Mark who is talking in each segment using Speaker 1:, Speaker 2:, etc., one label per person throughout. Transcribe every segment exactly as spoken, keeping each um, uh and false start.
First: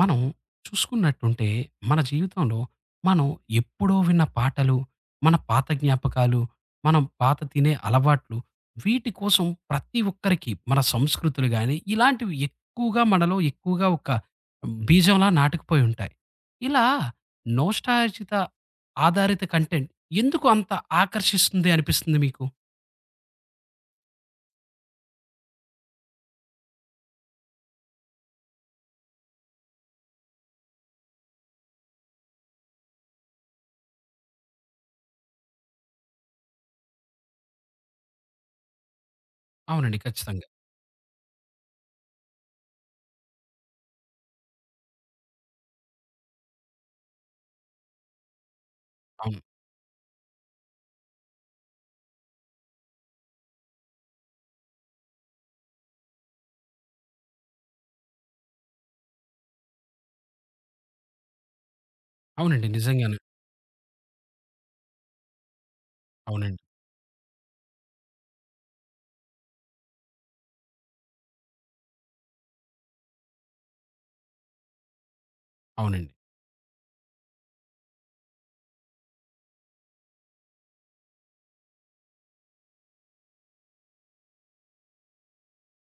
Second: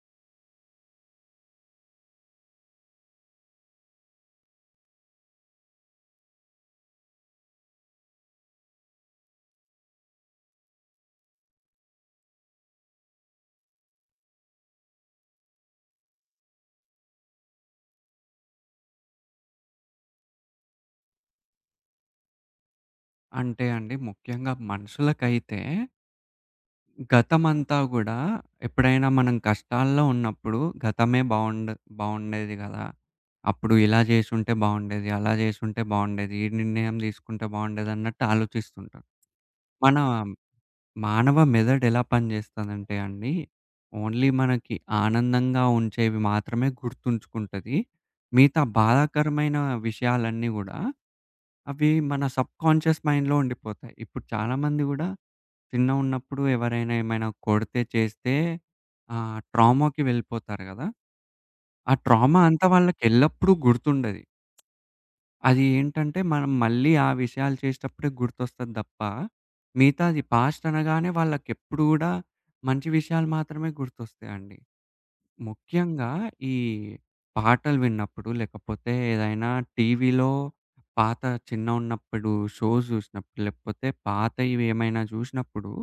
Speaker 1: మనం చూసుకున్నట్టుంటే మన జీవితంలో మనం ఎప్పుడో విన్న పాటలు, మన పాత జ్ఞాపకాలు, మనం పాత తినే అలవాట్లు వీటి కోసం ప్రతి ఒక్కరికి మన సంస్కృతులు గాని ఇలాంటివి ఎక్కువగా మనలో ఎక్కువగా ఒక బీజంలా నాటుకుపోయి ఉంటాయి. ఇలా నోస్టాల్జిత ఆధారిత కంటెంట్ ఎందుకు అంత ఆకర్షిస్తుంది అనిపిస్తుంది మీకు?
Speaker 2: అంటే అండి, ముఖ్యంగా మనుషులకైతే గతమంతా గూడా ఎప్పుడైనా మనం కష్టాల్లో ఉన్నప్పుడు గతమే బావుండ బావుండేది గదా! అప్పుడు ఇలా జేసుంటే బావుండేది, అలా జేసుంటే బావుండేది, ఈ నిర్ణయం తీసుకుంటే బావుండేదన్నట్టు ఆలోచిస్తుంటాం. మన
Speaker 1: అవునండి, ఖచ్చితంగా.
Speaker 2: మానవ మెదడెలా పనిచేస్తదంటే అండి, ఓన్లీ మనకి ఆనందంగా ఉంచేవి మాత్రమే గుర్తుంచుకుంటది. మిగతా
Speaker 1: అవును.
Speaker 2: బాధాకరమైన విషయాలన్నీ గూడా, అవి మన సబ్‌కాన్షియస్ మైండ్‌లో ఉండిపోతాయి. ఇప్పుడు చాలామంది గూడా చిన్నగున్నప్పుడు ఎవరైనా ఏమైనా కొడితే, చేస్తే ఆహ్, ట్రామాకి వెళ్ళిపోతారు గదా! ఆ ట్రామా అంతా
Speaker 1: అవునండి,
Speaker 2: వాళ్ళకి
Speaker 1: నిజంగానే.
Speaker 2: ఎల్లప్పుడూ గుర్తుండది. అది ఏంటంటే మనం
Speaker 1: అవునండి.
Speaker 2: మళ్ళీ ఆ విషయాలు చేసేటప్పుడే గుర్తొస్తది తప్ప, మిగతాది పాస్ట్ అనగానే వాళ్ళకెప్పుడు గూడా మంచి విషయాలు మాత్రమే గుర్తొస్తాయండి. ముఖ్యంగా
Speaker 1: అవునండి.
Speaker 2: ఈ పాటలు విన్నప్పుడు, లేకపోతే ఏదైనా టీవీలో పాత చిన్నగున్నప్పుడు షోస్ జూసినప్పుడు, లేకపోతే పాతవి ఏమైనా జూసినప్పుడు,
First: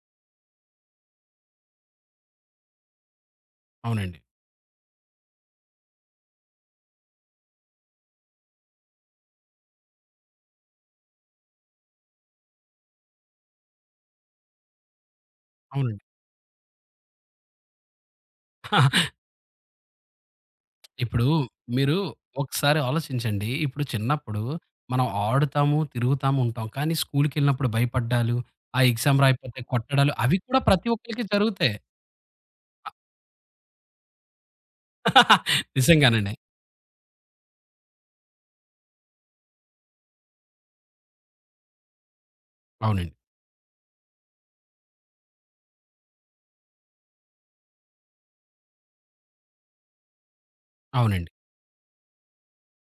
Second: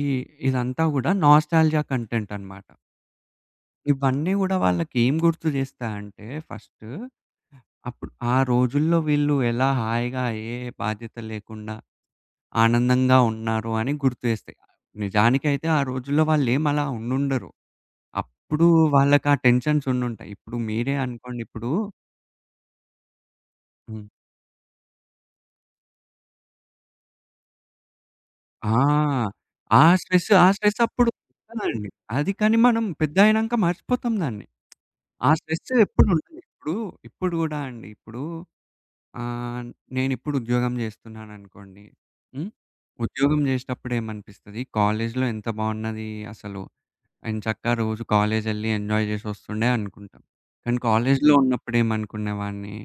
Speaker 2: ఈ ఇదంతా గూడా నాస్టాల్జియా కంటెంట్ అన్నమాట.
Speaker 1: అవునండి.
Speaker 2: ఇవన్నీ గూడా వాళ్ళకేం గుర్తు జేస్తాయంటే ఫస్టు, అప్పుడు ఆ రోజుల్లో వీళ్ళు ఎలా హాయిగా ఏ బాధ్యత లేకుండా ఆనందంగా ఉన్నారు అని గుర్తు జేస్తాయి. నిజానికైతే ఆ
Speaker 1: అవునండి.
Speaker 2: రోజుల్లో వాళ్ళేం అలా ఉండుండరు. అప్పుడు వాళ్ళకా టెన్షన్స్ ఉండుంటాయి. ఇప్పుడు మీరే
Speaker 1: ఇప్పుడు
Speaker 2: అనుకోండి ఇప్పుడు.
Speaker 1: మీరు ఒకసారి ఆలోచించండి. ఇప్పుడు
Speaker 2: హ్మ్.
Speaker 1: చిన్నప్పుడు మనం ఆడుతాము, తిరుగుతాము ఉంటాం. కానీ స్కూలుకెళ్ళినప్పుడు భయపడ్డాలు, ఆ ఎగ్జామ్
Speaker 2: ఆ!
Speaker 1: రాయకపోతే
Speaker 2: ఆ
Speaker 1: కొట్టడాలు
Speaker 2: స్ట్రెస్,
Speaker 1: అవి
Speaker 2: ఆ
Speaker 1: కూడా
Speaker 2: స్ట్రెస్
Speaker 1: ప్రతి
Speaker 2: అప్పుడు
Speaker 1: ఒక్కళ్ళకి జరుగుతాయి.
Speaker 2: ఉంటదండి. అది కానీ మనం పెద్దయినంక మర్చిపోతాం దాన్ని. ఆ స్ట్రెస్
Speaker 1: నిజంగానండి.
Speaker 2: ఎప్పుడుంటది. ఇప్పుడు ఇప్పుడు గూడా అండి. ఇప్పుడు ఆహ్, నేనిప్పుడు ఉద్యోగం జేస్తున్నాననుకోండి. హ్మ్.
Speaker 1: అవునండి.
Speaker 2: ఉద్యోగం జేసేటప్పుడు ఏమనిపిస్తది, కాలేజీలో ఎంత బావున్నది అసలు. ఎంచక్కా రోజు కాలేజెళ్లి ఎంజాయ్ జేసొస్తుండే అనుకుంటాం. కానీ
Speaker 1: అవునండి.
Speaker 2: కాలేజీలో ఉన్నప్పుడు ఏమనుకునేవాడిని,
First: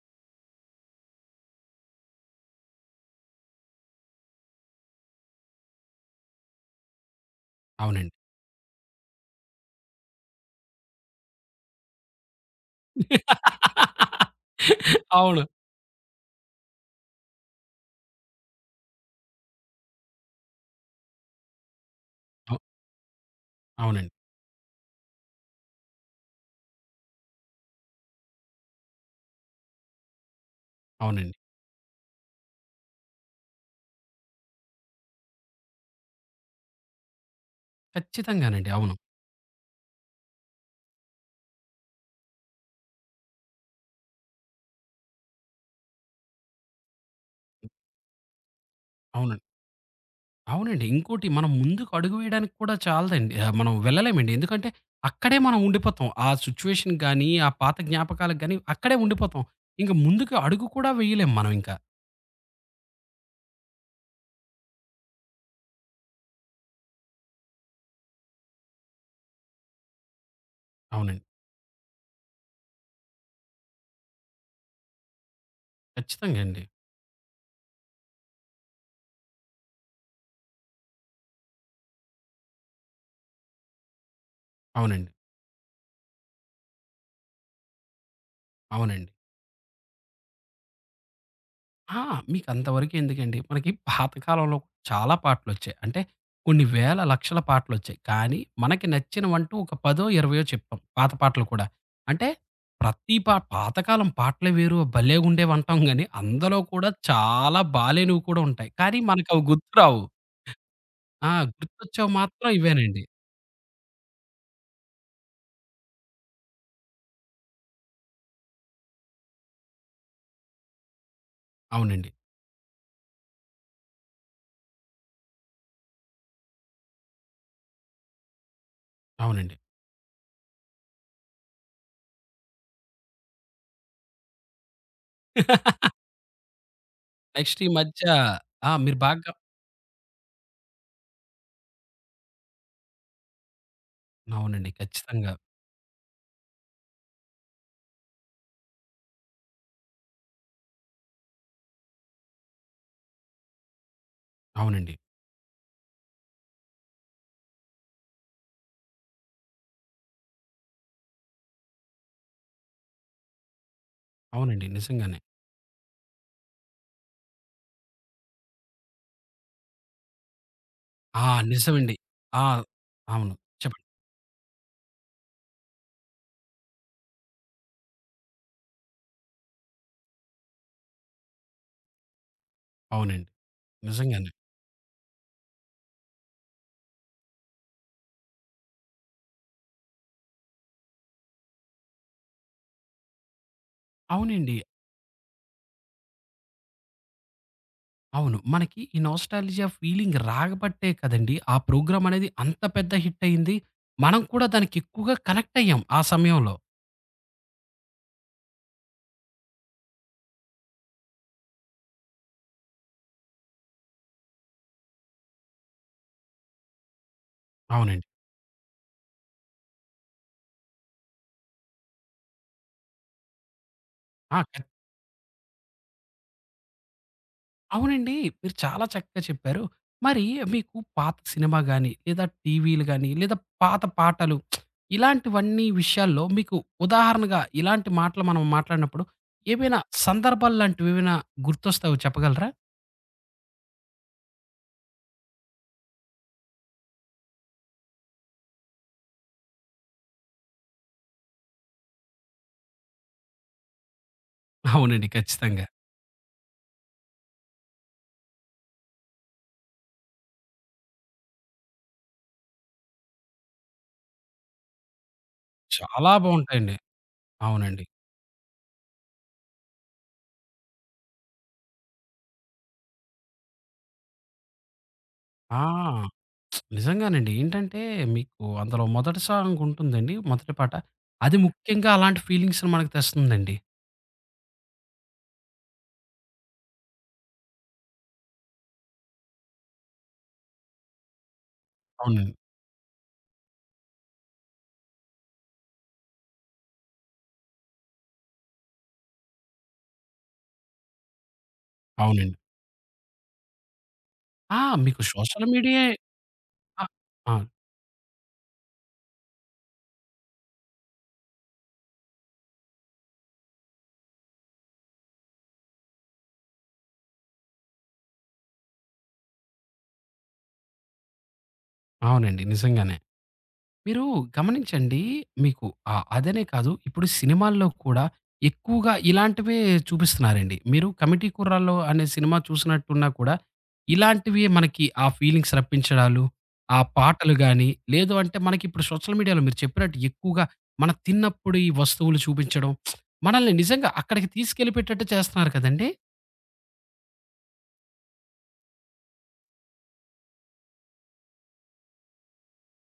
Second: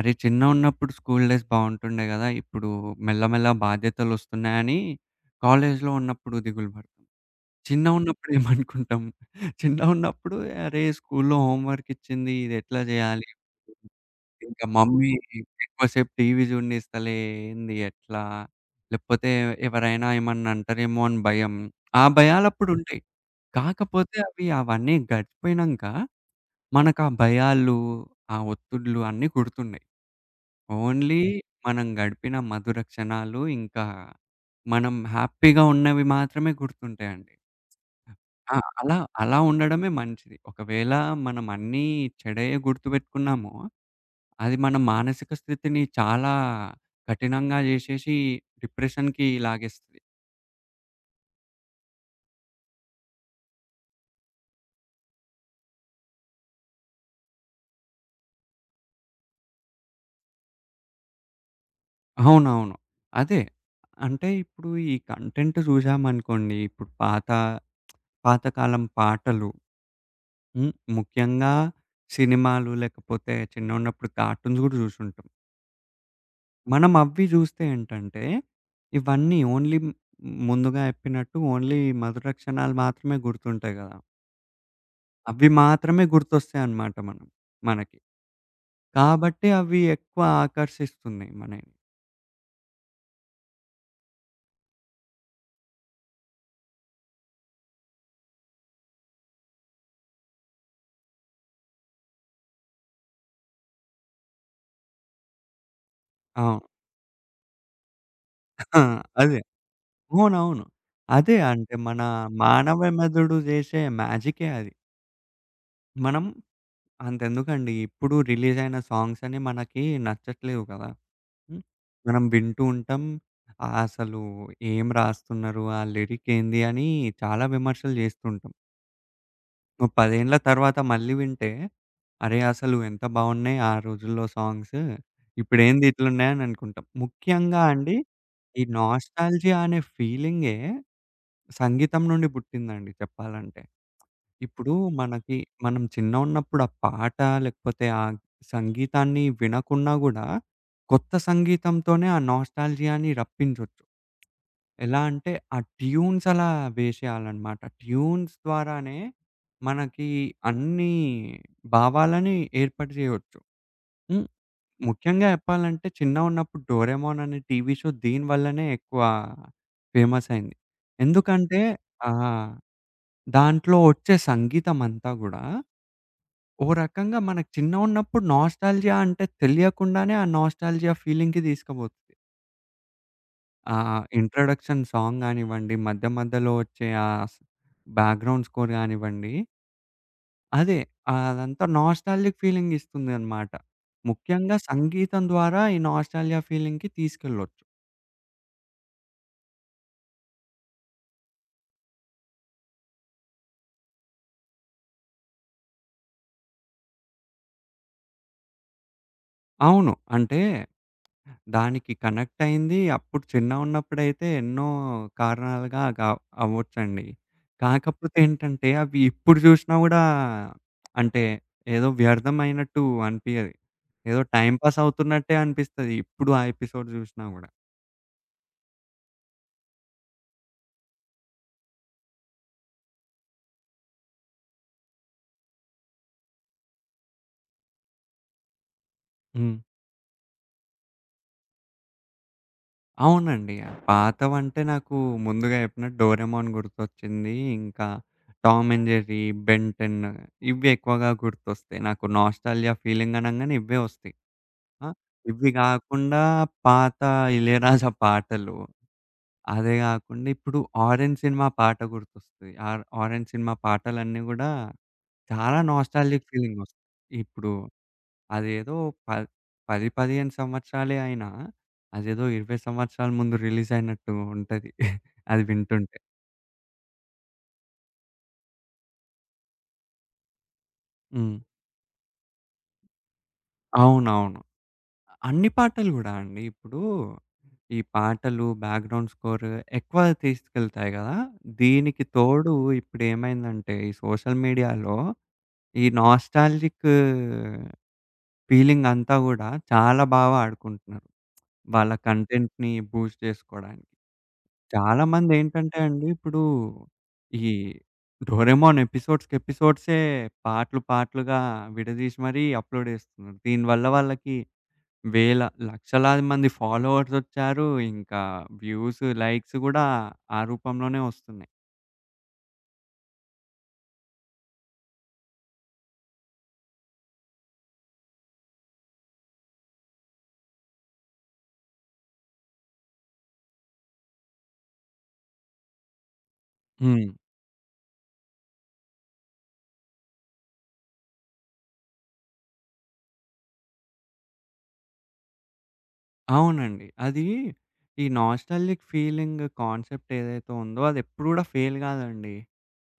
Speaker 2: అరే! చిన్నగున్నప్పుడు స్కూల్ డేస్ బావుంటుండే గదా! ఇప్పుడు మెల్లమెల్ల బాధ్యతలొస్తున్నాయని కాలేజీలో ఉన్నప్పుడు దిగులు పడతాం.
Speaker 1: అవునండి.
Speaker 2: చిన్నగున్నప్పుడు ఏమనుకుంటాం, చిన్నగున్నప్పుడు అరే! స్కూల్‌లో హోమ్ వర్క్ ఇచ్చింది, ఇదెట్లా జేయాలి? ఇంకా మమ్మీ
Speaker 1: అవును.
Speaker 2: ఎక్కువసేపు టీవీ చూడనిస్తలే, ఏంది ఎట్లా? లేకపోతే ఎవరైనా ఏమన్నా అంటారేమో అని భయం. ఆ
Speaker 1: అవు
Speaker 2: భయాలప్పుడుంటాయి.
Speaker 1: అవునండి.
Speaker 2: కాకపోతే అవి అవన్నీ గడిచిపోయినంక మనకా భయాలు, ఆ ఒత్తిడులు అన్నీ గుర్తున్నాయి. ఓన్లీ
Speaker 1: అవునండి.
Speaker 2: మనం గడిపిన మధుర క్షణాలు, ఇంకా మనం హ్యాపీగా ఉన్నవి మాత్రమే గుర్తుంటాయండి. ఆ!
Speaker 1: ఖచ్చితంగానండి. అవును.
Speaker 2: అలా అలా ఉండడమే మంచిది. ఒకవేళ మనం అన్నీ చెడయే గుర్తుపెట్టుకున్నామో అది మన మానసిక స్థితిని చాలా కఠినంగా జేసేసి డిప్రెషన్‌కి
Speaker 1: అవునండి.
Speaker 2: లాగేస్తది.
Speaker 1: అవునండి. ఇంకోటి మనం ముందుకు అడుగు వేయడానికి కూడా చాలదండి. ఆహ్, మనం వెళ్ళలేమండి. ఎందుకంటే అక్కడే మనం ఉండిపోతాం. ఆ సిట్యుయేషన్‌కి గాని, ఆ పాత జ్ఞాపకాలకు గాని అక్కడే ఉండిపోతాం. ఇంక ముందుకు అడుగు కూడా వేయలేం మనం ఇంకా.
Speaker 2: అవునవును. అదే. అంటే ఇప్పుడు ఈ కంటెంట్ జూసామనుకోండి, ఇప్పుడు పాత పాతకాలం పాటలు. హ్మ్.
Speaker 1: అవునండి.
Speaker 2: ముఖ్యంగా సినిమాలు లేకపోతే చిన్నగున్నప్పుడు కార్టూన్స్ గూడా జూసుంటాం.
Speaker 1: ఖచ్చితంగా అండి.
Speaker 2: మనం అవి జూస్తే ఏంటంటే, ఇవన్నీ ఓన్లీ మ్ ముందుగా చెప్పినట్టు ఓన్లీ మధుర క్షణాలు మాత్రమే గుర్తుంటాయి గదా!
Speaker 1: అవునండి.
Speaker 2: అవి మాత్రమే గుర్తొస్తాయన్నమాట మనం మనకి.
Speaker 1: అవునండి.
Speaker 2: కాబట్టి అవి ఎక్కువ ఆకర్షిస్తున్నాయి మనల్ని.
Speaker 1: ఆ! మీకు అంతవరకు ఎందుకండి. మనకి పాతకాలంలో చాలా పాటలొచ్చాయి. అంటే కొన్ని వేల, లక్షల పాటలొచ్చాయి. కానీ మనకి నచ్చినవంటూ ఒక పది, ఇరవై చెప్తాం. పాత పాటలు కూడా. అంటే ప్రతి పా పాతకాలం పాటలే వేరు భలేగుండేవంటాం గానీ, అందులో
Speaker 2: అవును.
Speaker 1: కూడా చాలా బాలేనివి కూడా ఉంటాయి.
Speaker 2: ఆ!
Speaker 1: కానీ
Speaker 2: అదే.
Speaker 1: మనకవి గుర్తురావు.
Speaker 2: అవునవును.
Speaker 1: ఆ!
Speaker 2: అదే అంటే మన
Speaker 1: గుర్తొచ్చేవి మాత్రం
Speaker 2: మానవ
Speaker 1: ఇవేనండి.
Speaker 2: మెదడు చేసే మ్యాజికే అది. మనం అంతెందుకండి, ఇప్పుడు రిలీజ్ అయిన సాంగ్స్ అని మనకి నచ్చట్లేవు కదా! హ్మ్.
Speaker 1: అవునండి.
Speaker 2: మనం వింటూ ఉంటాం. అసలు ఏం రాస్తున్నారు? ఆ లిరిక్ ఏంది? అని చాలా విమర్శలు చేస్తుంటాం.
Speaker 1: అవునండి.
Speaker 2: ఓ పది ఏండ్ల తర్వాత మళ్ళీ వింటే, అరే! అసలు ఎంత బావున్నాయి ఆ రోజుల్లో సాంగ్స్. ఇప్పుడేంది ఇట్లున్నాయి అని అనుకుంటాం.
Speaker 1: నెక్స్ట్
Speaker 2: ముఖ్యంగా
Speaker 1: ఈ
Speaker 2: అండి,
Speaker 1: మధ్య
Speaker 2: ఈ
Speaker 1: ఆ! మీరు బాగా
Speaker 2: నాస్టాల్జియా అనే ఫీలింగే సంగీతం నుండి పుట్టిందండి చెప్పాలంటే.
Speaker 1: అవునండి,
Speaker 2: ఇప్పుడు
Speaker 1: ఖచ్చితంగా.
Speaker 2: మనకి మనం చిన్నగున్నప్పుడు ఆ పాట లేకపోతే ఆ సంగీతాన్ని వినకున్నా గూడా, కొత్త సంగీతంతోనే ఆ నాస్టాల్జియాని రప్పించొచ్చు.
Speaker 1: అవునండి.
Speaker 2: ఎలా అంటే ఆ ట్యూన్స్ అలా వేసేయాలన్నమాట. ట్యూన్స్ ద్వారానే మనకి అన్ని భావాలని ఏర్పాటు చేయొచ్చు. హ్మ్.
Speaker 1: అవునండి, నిజంగానే.
Speaker 2: ముఖ్యంగా చెప్పాలంటే చిన్నగున్నప్పుడు 'డోరేమోన్' అనే టీవీ షో దీని వల్లనే ఎక్కువ ఫేమస్ అయింది.
Speaker 1: ఆ!
Speaker 2: ఎందుకంటే
Speaker 1: నిజమండి.
Speaker 2: ఆ!
Speaker 1: ఆ! అవును.
Speaker 2: దాంట్లో
Speaker 1: చెప్పండి.
Speaker 2: వచ్చే సంగీతం అంతా గూడా ఓ రకంగా మనకు చిన్నగున్నప్పుడు నాస్టాల్జియా అంటే తెలియకుండానే ఆ నాస్టాల్జియా ఫీలింగ్‌కి తీసుకుపోతుంది.
Speaker 1: అవునండి,
Speaker 2: ఆ!
Speaker 1: నిజంగానే.
Speaker 2: ఇంట్రొడక్షన్ సాంగ్ గానివ్వండి, మధ్య మధ్యలో వచ్చే ఆ స్ బ్యాక్‌గ్రౌండ్ స్కోర్ గానివ్వండి, అదే అదంతా నాస్టాల్జిక్ ఫీలింగ్ ఇస్తుందనమాట.
Speaker 1: అవునండి.
Speaker 2: ముఖ్యంగా సంగీతం ద్వారా ఈ నాస్టాల్జియా ఫీలింగ్‌కి తీసుకెళ్ళొచ్చు.
Speaker 1: అవును. మనకి ఈ నొస్టాల్జియా ఫీలింగ్ రాబట్టే కదండీ ఆ ప్రోగ్రామ్ అనేది అంత పెద్ద హిట్ అయింది. మనం కూడా దానికి ఎక్కువగా కనెక్ట్ అయ్యాం ఆ సమయంలో.
Speaker 2: అవును. అంటే దానికి కనెక్ట్ అయింది. అప్పుడు చిన్నగున్నప్పుడైతే ఎన్నో కారణాలుగా గా అవ్వొచ్చండి.
Speaker 1: అవునండి.
Speaker 2: కాకపోతే ఏంటంటే అవి ఇప్పుడు జూషినా గూడా అంటే ఏదో వ్యర్థమైనట్టు అనిపియది. ఏదో
Speaker 1: ఆ!
Speaker 2: టైమ్
Speaker 1: కన్
Speaker 2: పాస్ అవుతున్నట్టే అనిపిస్తది. ఇప్పుడు ఆ ఎపిసోడ్ జూషినా గూడా.
Speaker 1: అవునండి. మీరు చాలా చక్కగా చెప్పారు. మరి మీకు పాత సినిమా గాని, లేదా టీవీలు గాని, లేదా పాత పాటలు ఇలాంటివన్నీ విషయాల్లో మీకు ఉదాహరణగా ఇలాంటి మాటలు మనం మాట్లాడినప్పుడు
Speaker 2: హ్మ్.
Speaker 1: ఏవైనా సందర్భాలు లాంటివి ఏమైనా గుర్తొస్తాయో చెప్పగలరా?
Speaker 2: అవునండి. పాతవంటే నాకు ముందుగా జెప్పినట్టు 'డోరేమోన్' గుర్తొచ్చింది. ఇంకా 'Tom and Jerry', 'Ben ten' ఇవి ఎక్కువగా గుర్తొస్తాయి. నాకు నాస్టాల్జియా ఫీలింగ్ అనంగానే ఇవ్వే ఒస్తయి. ఆ!
Speaker 1: అవునండి,
Speaker 2: ఇవి
Speaker 1: ఖచ్చితంగా.
Speaker 2: గాకుండా పాత 'ఇళయరాజా' పాటలు. అదే గాకుండా ఇప్పుడు 'ఆరెంజ్' సినిమా పాట గుర్తొస్తది. ఆర్ 'ఆరెంజ్' సినిమా పాటలన్నీ గూడా చాలా
Speaker 1: చాలా
Speaker 2: నాస్టాల్జిక్
Speaker 1: బావుంటాయండి.
Speaker 2: ఫీలింగొస్తది. ఇప్పుడు
Speaker 1: అవునండి.
Speaker 2: అదేదో ప పది, పదిహేను సంవత్సరాలే అయినా అదేదో ఇరవై సంవత్సరాల ముందు రిలీజయినట్టు ఉంటది. అది
Speaker 1: ఆ!
Speaker 2: వింటుంటే.
Speaker 1: నిజంగానండి. ఏంటంటే మీకు అందులో మొదటి సాంగ్ ఉంటుందండి. మొదటి పాట.
Speaker 2: హ్మ్.
Speaker 1: అది ముఖ్యంగా అలాంటి ఫీలింగ్స్‌ని మనకు తెస్తుందండి.
Speaker 2: అవునవును. అన్ని పాటలు గూడా అండి. ఇప్పుడు ఈ పాటలు, బ్యాక్‌గ్రౌండ్ స్కోర్ ఎక్కువ తీసుకెళ్తాయి గదా! దీనికి
Speaker 1: అవునండి.
Speaker 2: తోడు ఇప్పుడేమైందంటే ఈ సోషల్ మీడియాలో ఈ నాస్టాల్జిక్ ఫీలింగ్ అంతా గూడా చాలా బాగా వాడుకుంటున్నారు. వాళ్ళ
Speaker 1: అవునండి.
Speaker 2: కంటెంట్‌ని బూస్ట్ జేసుకోవడానికి.
Speaker 1: ఆ! మీకు సోషల్
Speaker 2: చాలామందేంటంటే
Speaker 1: మీడియాయే
Speaker 2: అండి, ఇప్పుడు
Speaker 1: ఆ! ఆ!
Speaker 2: ఈ 'డోరేమోన్' ఎపిసోడ్స్‌కి ఎపిసోడ్సే పాటలు, పాటలుగా విడదీసి మరీ అప్‌లోడ్ జేస్తున్నారు. దీనివల్ల వాళ్ళకి వేల లక్షలాది మంది ఫాలోవర్సొచ్చారు. ఇంకా వ్యూస్, లైక్స్ గూడా ఆ రూపంలోనే ఒస్తున్నాయి.
Speaker 1: అవునండి, నిజంగానే. మీరు గమనించండి. మీకు ఆహ్, అదనే కాదు ఇప్పుడు సినిమాల్లో కూడా ఎక్కువగా ఇలాంటివే చూపిస్తున్నారండి. మీరు 'కమిటీ కుర్రాళ్ళు' అనే సినిమా చూసినట్టున్నా కూడా ఇలాంటివి మనకి ఆ ఫీలింగ్స్ రప్పించడాలు, ఆ
Speaker 2: హ్మ్.
Speaker 1: పాటలు గాని, లేదు అంటే మనకిప్పుడు సోషల్ మీడియాలో మీరు చెప్పినట్టు ఎక్కువగా మనం తిన్నప్పుడు ఈ వస్తువులు చూపించడం, మనల్ని నిజంగా అక్కడికి తీసుకెళ్ళిపెట్టేట్టు చేస్తున్నారు కదండీ!
Speaker 2: అవునండి. అది ఈ నాస్టాల్జిక్ ఫీలింగ్ కాన్సెప్ట్ ఏదైతే ఉందో అదెప్పుడు గూడా ఫెయిల్ గాదండి.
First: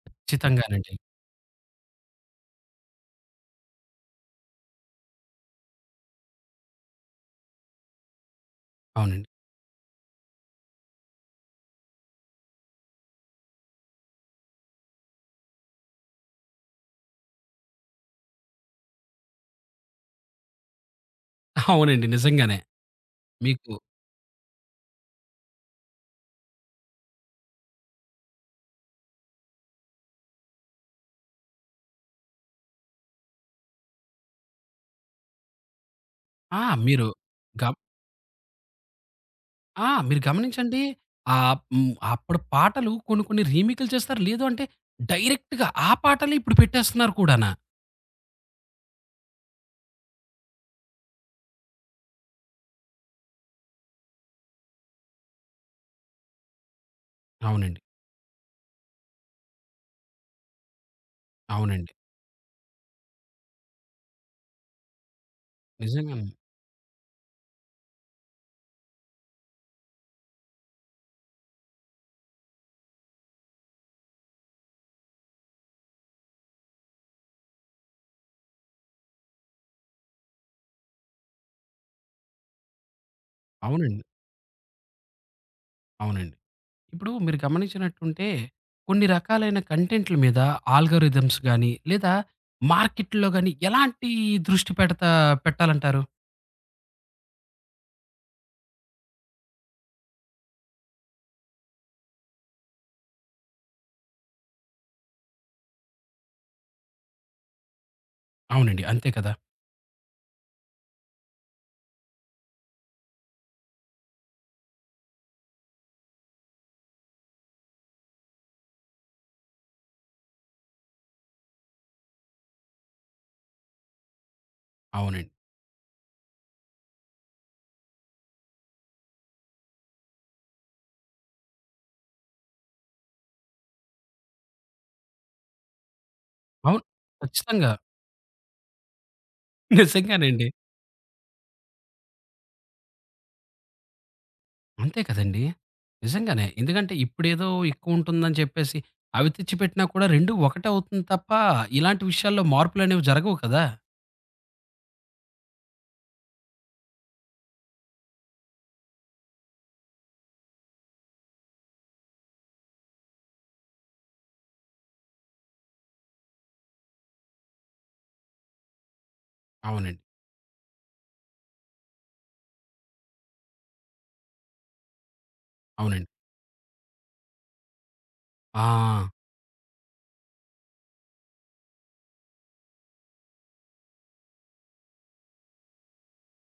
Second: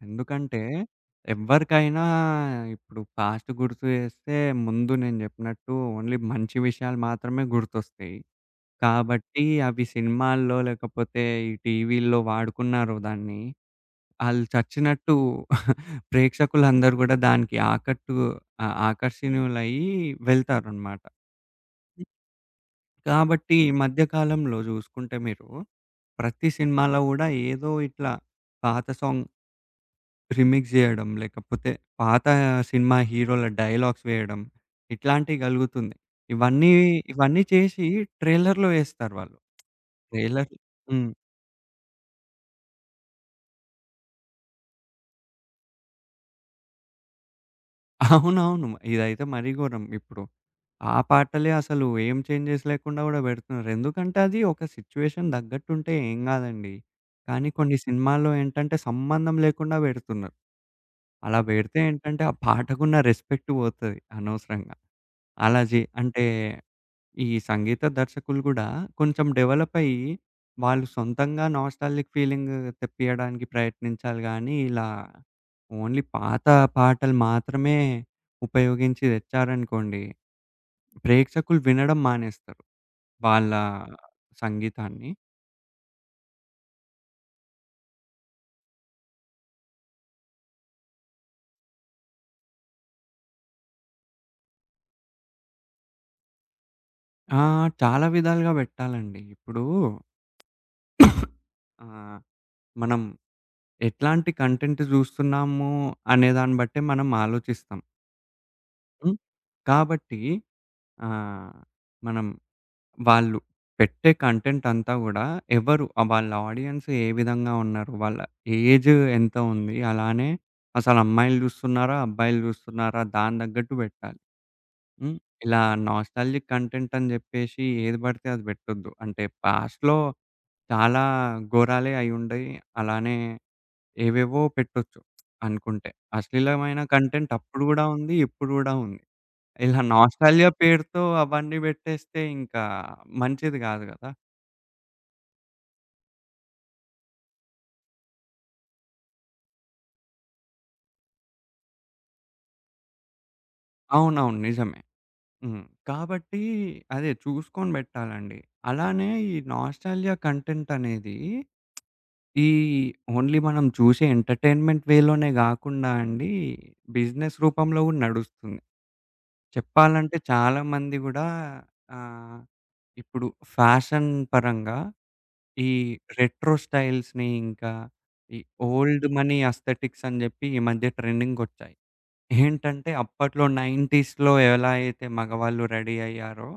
Speaker 2: ఎందుకంటే
Speaker 1: ఖచ్చితంగానండి.
Speaker 2: ఎవ్వరికైనా ఇప్పుడు పాస్ట్ గుర్తు జేస్తే ముందు నేను జెప్పినట్టు ఓన్లీ మంచి విషయాలు మాత్రమే గుర్తొస్తాయి.
Speaker 1: అవునండి.
Speaker 2: కాబట్టి అవి సినిమాల్లో లేకపోతే ఈ టీవీల్లో వాడుకున్నారో దాన్ని ఆళ్ళు చచ్చినట్టు ప్రేక్షకులందరూ గూడా దానికి ఆకట్టు ఆహ్, ఆకర్షణీయులయ్యి వెళ్తారనమాట.
Speaker 1: అవునండి, నిజంగానే.
Speaker 2: కాబట్టి ఈ
Speaker 1: మీకు
Speaker 2: మధ్య కాలంలో జూసుకుంటే మీరు, ప్రతి సినిమాలో గూడా ఏదో ఇట్లా పాత సాంగ్ రీమిక్స్ జేయడం, లేకపోతే పాత సినిమా హీరోల డైలాగ్స్ వేయడం, ఇట్లాంటియి గలుగుతుంది.
Speaker 1: ఆ!
Speaker 2: ఇవన్నీ
Speaker 1: మీరు
Speaker 2: ఇవన్నీ
Speaker 1: గ
Speaker 2: చేసి ట్రైలర్‌లో యేస్తారు వాళ్ళు.
Speaker 1: ఆ! మీరు
Speaker 2: ట్రైలర్.
Speaker 1: గమనించండి.
Speaker 2: హ్మ్.
Speaker 1: ఆహ్, హ్మ్. అప్పుడు పాటలు కొన్ని కొన్ని రీమేక్‌లు చేస్తారు. లేదు అంటే డైరెక్ట్‌గా ఆ పాటలే ఇప్పుడు పెట్టేస్తున్నారు కూడానా.
Speaker 2: అవునవును. ఇదైతే మరీ ఘోరం ఇప్పుడు. ఆ పాటలే అసలు ఏం చేంజెస్ లేకుండా గూడా బెడుతున్నారు. ఎందుకంటే అది ఒక సిట్యుయేషన్ తగ్గట్టుంటే ఏం గాదండి. కానీ కొన్ని
Speaker 1: అవునండి.
Speaker 2: సినిమాల్లో ఏంటంటే సంబంధం లేకుండా బెడుతున్నారు. అలా బెడితే
Speaker 1: అవునండి,
Speaker 2: ఏంటంటే ఆ పాటకున్న రెస్పెక్ట్ పోతది అనవసరంగా. అలా జే అంటే
Speaker 1: నిజంగానే.
Speaker 2: ఈ సంగీత దర్శకులు గూడా కొంచెం డెవలప్ అయ్యి వాళ్ళు సొంతంగా నాస్టాల్జిక్ ఫీలింగ్ తెప్పియడానికి ప్రయత్నించాలి గానీ, ఇలా ఓన్లీ పాత పాటలు మాత్రమే ఉపయోగించి తెచ్చారనుకోండి ప్రేక్షకులు వినడం మానేస్తారు. వాళ్ళ
Speaker 1: అవునండి.
Speaker 2: సంగీతాన్ని.
Speaker 1: అవునండి. ఇప్పుడు మీరు గమనించినట్టుంటే కొన్ని రకాలైన కంటెంట్‌ల మీద ఆల్గోరిథమ్స్ గాని, లేదా మార్కెట్‌లో గాని ఎలాంటి దృష్టి పెడతా పెట్టాలంటారు?
Speaker 2: ఆ! చాలా విధాలుగా పెట్టాలండి. ఇప్పుడు ఆహ్, మనం ఎట్లాంటి కంటెంట్ జూస్తున్నాము అనే దాన్ని బట్టే మనం ఆలోచిస్తాం.
Speaker 1: అవునండి. అంతే
Speaker 2: హ్మ్.
Speaker 1: కదా!
Speaker 2: కాబట్టి ఆహ్, మనం వాళ్ళు పెట్టే కంటెంట్ అంతా గూడా ఎవరు, ఆహ్, వాళ్ళ ఆడియన్స్ ఏ విధంగా ఉన్నారు? వాళ్ళ ఏజ్ ఎంత ఉంది? అలానే అసలు అమ్మాయిలు జూస్తున్నారా? అబ్బాయిలు జూస్తున్నారా? దాని తగ్గట్టు పెట్టాలి. హ్మ్.
Speaker 1: అవునండి.
Speaker 2: ఇలా నాస్టాల్జిక్ కంటెంట్ అని జెప్పేసి ఏది బడితే అది బెట్టొద్దు. అంటే పాస్ట్‌లో చాలా ఘోరాలే అయ్యుండయి. అలానే ఏవేవో పెట్టొచ్చు అనుకుంటే. అశ్లీలమైన
Speaker 1: అవును,
Speaker 2: కంటెంట్ అప్పుడు
Speaker 1: ఖచ్చితంగా.
Speaker 2: గూడా ఉంది. ఇప్పుడు గూడా ఉంది. ఇలా
Speaker 1: నిజంగానండి.
Speaker 2: నాస్టాల్జియా పేరుతో అవన్నీ బెట్టేస్తే ఇంకా మంచిది గాదు గదా!
Speaker 1: అంతే కదండీ! నిజంగానే. ఎందుకంటే ఇప్పుడేదో ఎక్కువుంటుందని చెప్పేసి, అవి తెచ్చిపెట్టినా కూడా రెండు ఒకటే అవుతుంది తప్ప, ఇలాంటి విషయాల్లో మార్పులనేవి జరగవు కదా!
Speaker 2: అవునవును. నిజమే. హ్మ్. కాబట్టి అదే చూసుకొని బెట్టాలండి. అలానే ఈ నాస్టాల్జియా కంటెంట్ అనేది ఈ ఓన్లీ మనం చూసే ఎంటర్‌టైన్‌మెంట్ వేలోనే గాకుండా అండి, బిజినెస్ రూపంలో గూడా నడుస్తుంది.
Speaker 1: అవునండి.
Speaker 2: చెప్పాలంటే చాలామంది గూడా ఆహ్, ఇప్పుడు ఫ్యాషన్ పరంగా ఈ
Speaker 1: అవునండి.
Speaker 2: రెట్రో స్టైల్స్‌ని, ఇంకా ఈ
Speaker 1: ఆ!
Speaker 2: ఓల్డ్ మనీ అస్థెటిక్స్ అని జెప్పి ఈ మధ్య ట్రెండింగ్‌కొచ్చాయి. ఏంటంటే అప్పట్లో 90స్‌లో ఎలా అయితే మగవాళ్ళు రెడీ అయ్యారో,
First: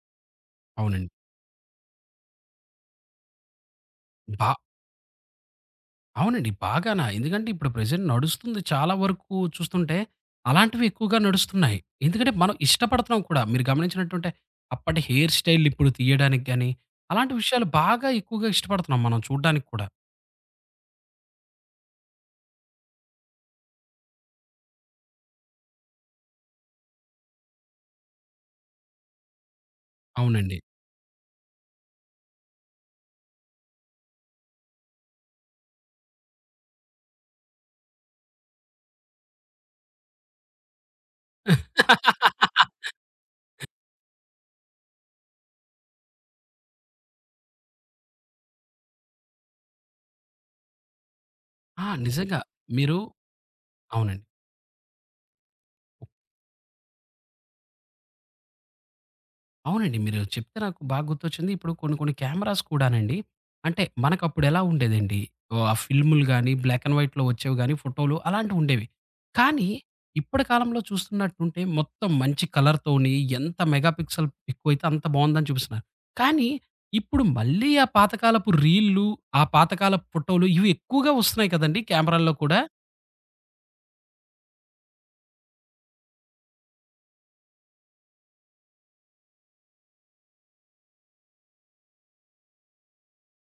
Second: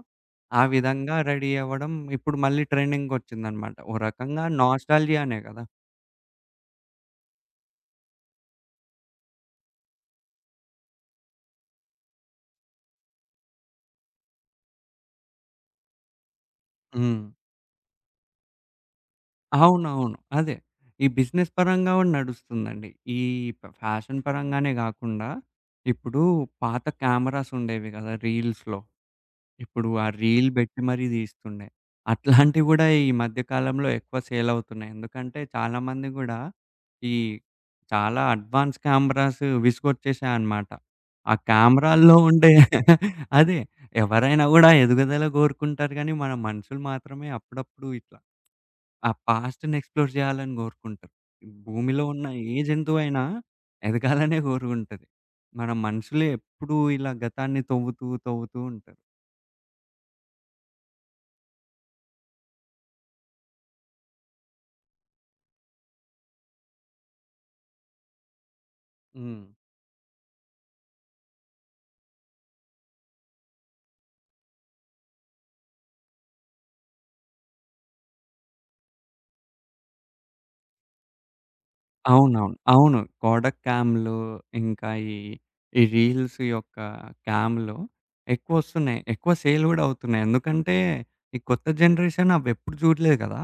Speaker 2: ఆ
Speaker 1: అవునండి.
Speaker 2: విధంగా రెడీ అవ్వడం ఇప్పుడు మళ్ళీ ట్రెండింగ్‌కొచ్చిందనమాట. ఓ రకంగా
Speaker 1: బా
Speaker 2: నాస్టాల్జియానే గదా!
Speaker 1: అవునండి, బాగానా. ఎందుకంటే ఇప్పుడు ప్రెజెంట్ నడుస్తుంది చాలా వరకు చూస్తుంటే, అలాంటివి ఎక్కువగా నడుస్తున్నాయి. ఎందుకంటే మనం ఇష్టపడుతున్నాం కూడా. మీరు గమనించినట్టుంటే, అప్పటి హెయిర్ స్టైల్ ఇప్పుడు తీయడానికి గాని,
Speaker 2: హ్మ్.
Speaker 1: అలాంటి విషయాలు బాగా ఎక్కువగా ఇష్టపడుతున్నాం మనం చూడ్డానికి కూడా.
Speaker 2: అవునవును. అదే. ఈ బిజినెస్ పరంగా గూడా నడుస్తుందండి. ఈ ప ఫ్యాషన్ పరంగానే గాకుండా, ఇప్పుడు పాత కెమెరాస్ ఉండేవి గదా! రీల్స్‌లో. ఇప్పుడు ఆ రీల్
Speaker 1: అవునండి.
Speaker 2: బెట్టి మరీ దీస్తుండే. అట్లాంటివి గూడా ఈ మధ్య కాలంలో ఎక్కువ సేల్ అవుతున్నాయి. ఎందుకంటే చాలామంది గూడా ఈ చాలా అడ్వాన్స్ కెమెరాస్ విసుగొచ్చేసాయన్నమాట. ఆ కెమెరాల్లో ఉండే అదే. ఎవరైనా గూడా ఎదుగుదల గోరుకుంటారు గానీ, మన మనుషులు మాత్రమే అప్పుడప్పుడు ఇట్లా ఆ పాస్ట్‌ని ఎక్స్‌ప్లోర్ జేయాలని గోరుకుంటారు.
Speaker 1: ఆ!
Speaker 2: భూమిలో ఉన్న
Speaker 1: నిజంగా.
Speaker 2: ఏ
Speaker 1: మీరు
Speaker 2: జంతువైనా
Speaker 1: అవునండి.
Speaker 2: ఎదగాలనే గోరుకుంటది. మన మనుషులే ఎప్పుడూ ఇలా గతాన్ని తవ్వుతూ, తవ్వుతూ ఉంటారు.
Speaker 1: అవునండి. మీరు చెప్తే నాకు బాగా గుర్తొచ్చింది. ఇప్పుడు కొన్ని కొన్ని కెమెరాస్ కూడానండి, అంటే మనకప్పుడెలా ఉండేదండి, ఆహ్, ఫిల్ములు గాని, బ్లాక్ అండ్ వైట్‌లో వచ్చేవి గాని, ఫోటోలు అలాంటివుండేవి.
Speaker 2: హ్మ్.
Speaker 1: కానీ ఇప్పటి కాలంలో చూస్తున్నట్టుంటే మొత్తం మంచి కలర్‌తోని ఎంత మెగా పిక్సెల్ ఎక్కువైతే అంత బావుందని చూపిస్తున్నారు. కానీ ఇప్పుడు మళ్ళీ ఆ పాతకాలపు రీల్‌లు, ఆ పాతకాలపు ఫోటోలు ఇవి ఎక్కువగా వస్తున్నాయి కదండీ కెమెరాల్లో
Speaker 2: అవునవును.
Speaker 1: కూడా.
Speaker 2: అవును. కోడక్ క్యామ్‌లు ఇంకా ఈ, ఈ రీల్స్ యొక్క క్యామ్‌లు ఎక్కువొస్తున్నాయి. ఎక్కువ సేల్ గూడా అవుతున్నాయి. ఎందుకంటే ఈ కొత్త జనరేషన్ అవెప్పుడు జూడలేదు గదా!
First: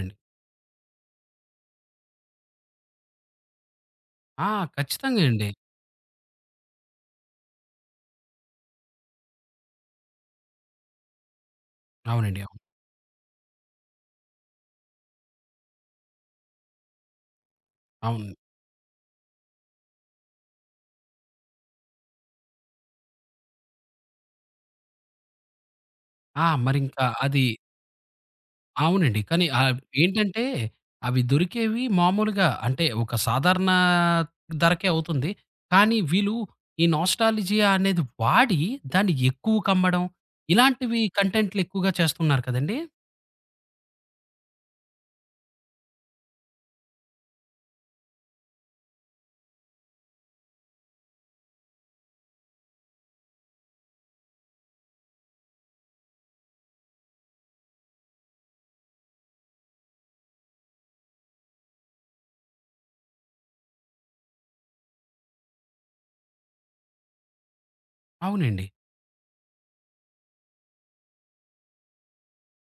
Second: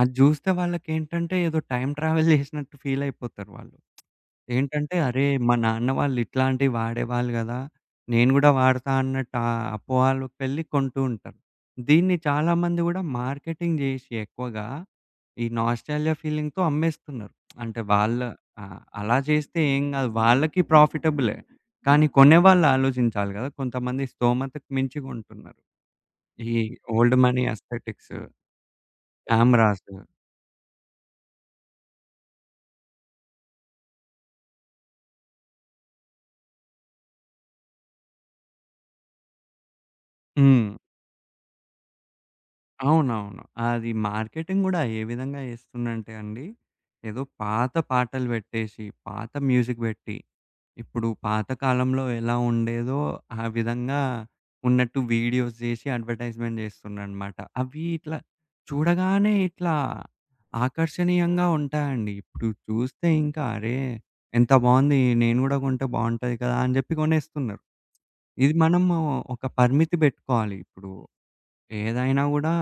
Speaker 2: అది జూస్తే వాళ్ళకేంటంటే ఏదో టైమ్ ట్రావెల్ జేసినట్టు ఫీల్ అయిపోతారు వాళ్ళు.
Speaker 1: ఆ!
Speaker 2: ఏంటంటే, అరే!
Speaker 1: ఖచ్చితంగా అండి.
Speaker 2: మా నాన్న వాళ్ళు ఇట్లాంటివి వాడేవాళ్ళు గదా! నేను గూడా వాడతా అన్నట్టు ఆ అపోహలోకెళ్ళి కొంటూ ఉంటారు. దీన్ని
Speaker 1: అవునండి. అవును.
Speaker 2: చాలామంది గూడా మార్కెటింగ్ జేసి ఎక్కువగా ఈ నాస్టాల్జియా ఫీలింగ్‌తో అమ్మేస్తున్నారు. అంటే వాళ్ళ
Speaker 1: అవును.
Speaker 2: ఆహ్, అలా చేస్తే ఏం గాదు. వాళ్ళకి ప్రాఫిటబులే. కానీ కొనేవాళ్ళు ఆలోచించాలి గదా! కొంతమంది స్తోమతకు మించి కొంటున్నారు.
Speaker 1: ఆ!
Speaker 2: ఈ
Speaker 1: మరింకా
Speaker 2: ఓల్డ్ మనీ
Speaker 1: అది
Speaker 2: అస్థెటిక్స్,
Speaker 1: అవునండి. కానీ ఆహ్,
Speaker 2: కెమెరాస్.
Speaker 1: ఏంటంటే అవి దొరికేవి మామూలుగా అంటే ఒక సాధారణ ధరకే అవుతుంది. కానీ వీళ్ళు ఈ నోస్టాల్జియా అనేది వాడి దాన్ని ఎక్కువకి అమ్మడం
Speaker 2: హ్మ్.
Speaker 1: ఇలాంటివి కంటెంట్లు ఎక్కువగా చేస్తున్నారు కదండీ!
Speaker 2: అవునవును. అది మార్కెటింగ్ గూడా ఏ విధంగా చేస్తుందంటే అండి, ఏదో పాత పాటలు పెట్టేసి, పాత మ్యూజిక్ పెట్టి, ఇప్పుడు పాత కాలంలో ఎలా ఉండేదో ఆ విధంగా ఉన్నట్టు వీడియోస్ జేసి అడ్వర్టైజ్‌మెంట్ చేస్తుండనమాట. అవి ఇట్లా చూడగానే ఇట్లా ఆకర్షణీయంగా ఉంటాయండి. ఇప్పుడు చూస్తే ఇంకా అరే! ఎంత బావుంది, నేను గూడా కొంటే బావుంటది కదా! అని జెప్పి కొనేస్తున్నారు. ఇది
Speaker 1: అవునండి.
Speaker 2: మనము ఒక పరిమితి పెట్టుకోవాలి ఇప్పుడు. ఏదైనా గూడా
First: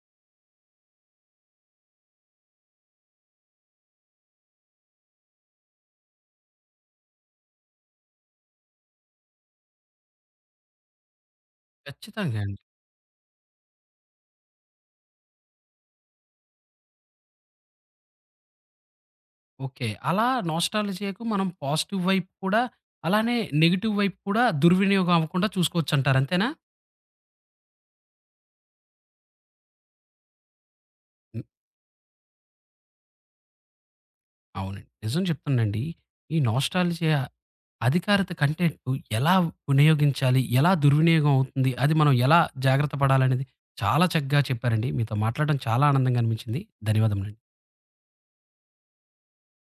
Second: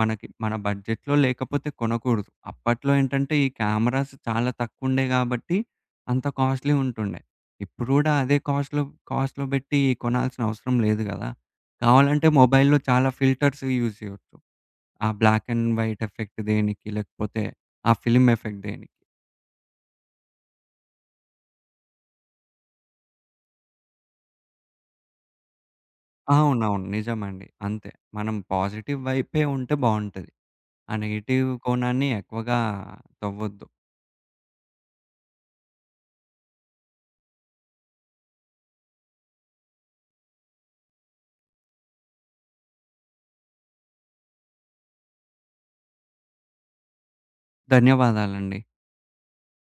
Speaker 2: మనకి మన బడ్జెట్‌లో లేకపోతే కొనకూడదు. అప్పట్లో ఏంటంటే ఈ కెమెరాస్ చాలా తక్కువుండే గాబట్టి అంత కాస్ట్‌లీ ఉంటుండే. ఇప్పుడు గూడా అదే కాస్ట్‌లో కాస్ట్‌లో బెట్టి కొనాల్సిన అవసరం లేదు గదా! కావాలంటే
Speaker 1: ఖచ్చితంగా అండి.
Speaker 2: మొబైల్‌లో చాలా ఫిల్టర్స్ యూజ్ జేయొచ్చు. ఆ బ్లాక్ అండ్ వైట్ ఎఫెక్ట్ దేనికి, లేకపోతే ఆ ఫిల్మ్ ఎఫెక్ట్ దేనికి.
Speaker 1: ఓకే. అలా నోస్టాల్జియాకు మనం పాజిటివ్ వైపు కూడా అలానే నెగెటివ్ వైపు కూడా దుర్వినియోగం అవ్వకుండా చూసుకోవచ్చంటారు అంతేనా?
Speaker 2: అవునవును. నిజమండి. అంతే. మనం పాజిటివ్ వైపే ఉంటే బావుంటది. ఆ
Speaker 1: హ్మ్.
Speaker 2: నెగెటివ్ కోణాన్ని ఎక్కువగా తవ్వొద్దు.
Speaker 1: అవునండి. నిజం చెప్తానండి. ఈ నోస్టాల్జియా అధికారిత కంటెంట్ ఎలా వినియోగించాలి? ఎలా దుర్వినియోగం అవుతుంది? అది మనం ఎలా జాగ్రత్త పడాలనేది చాలా చక్కగా చెప్పారండి. మీతో మాట్లాడడం చాలా ఆనందంగా అనిపించింది. ధన్యవాదములండి.
Speaker 2: ధన్యవాదాలండి.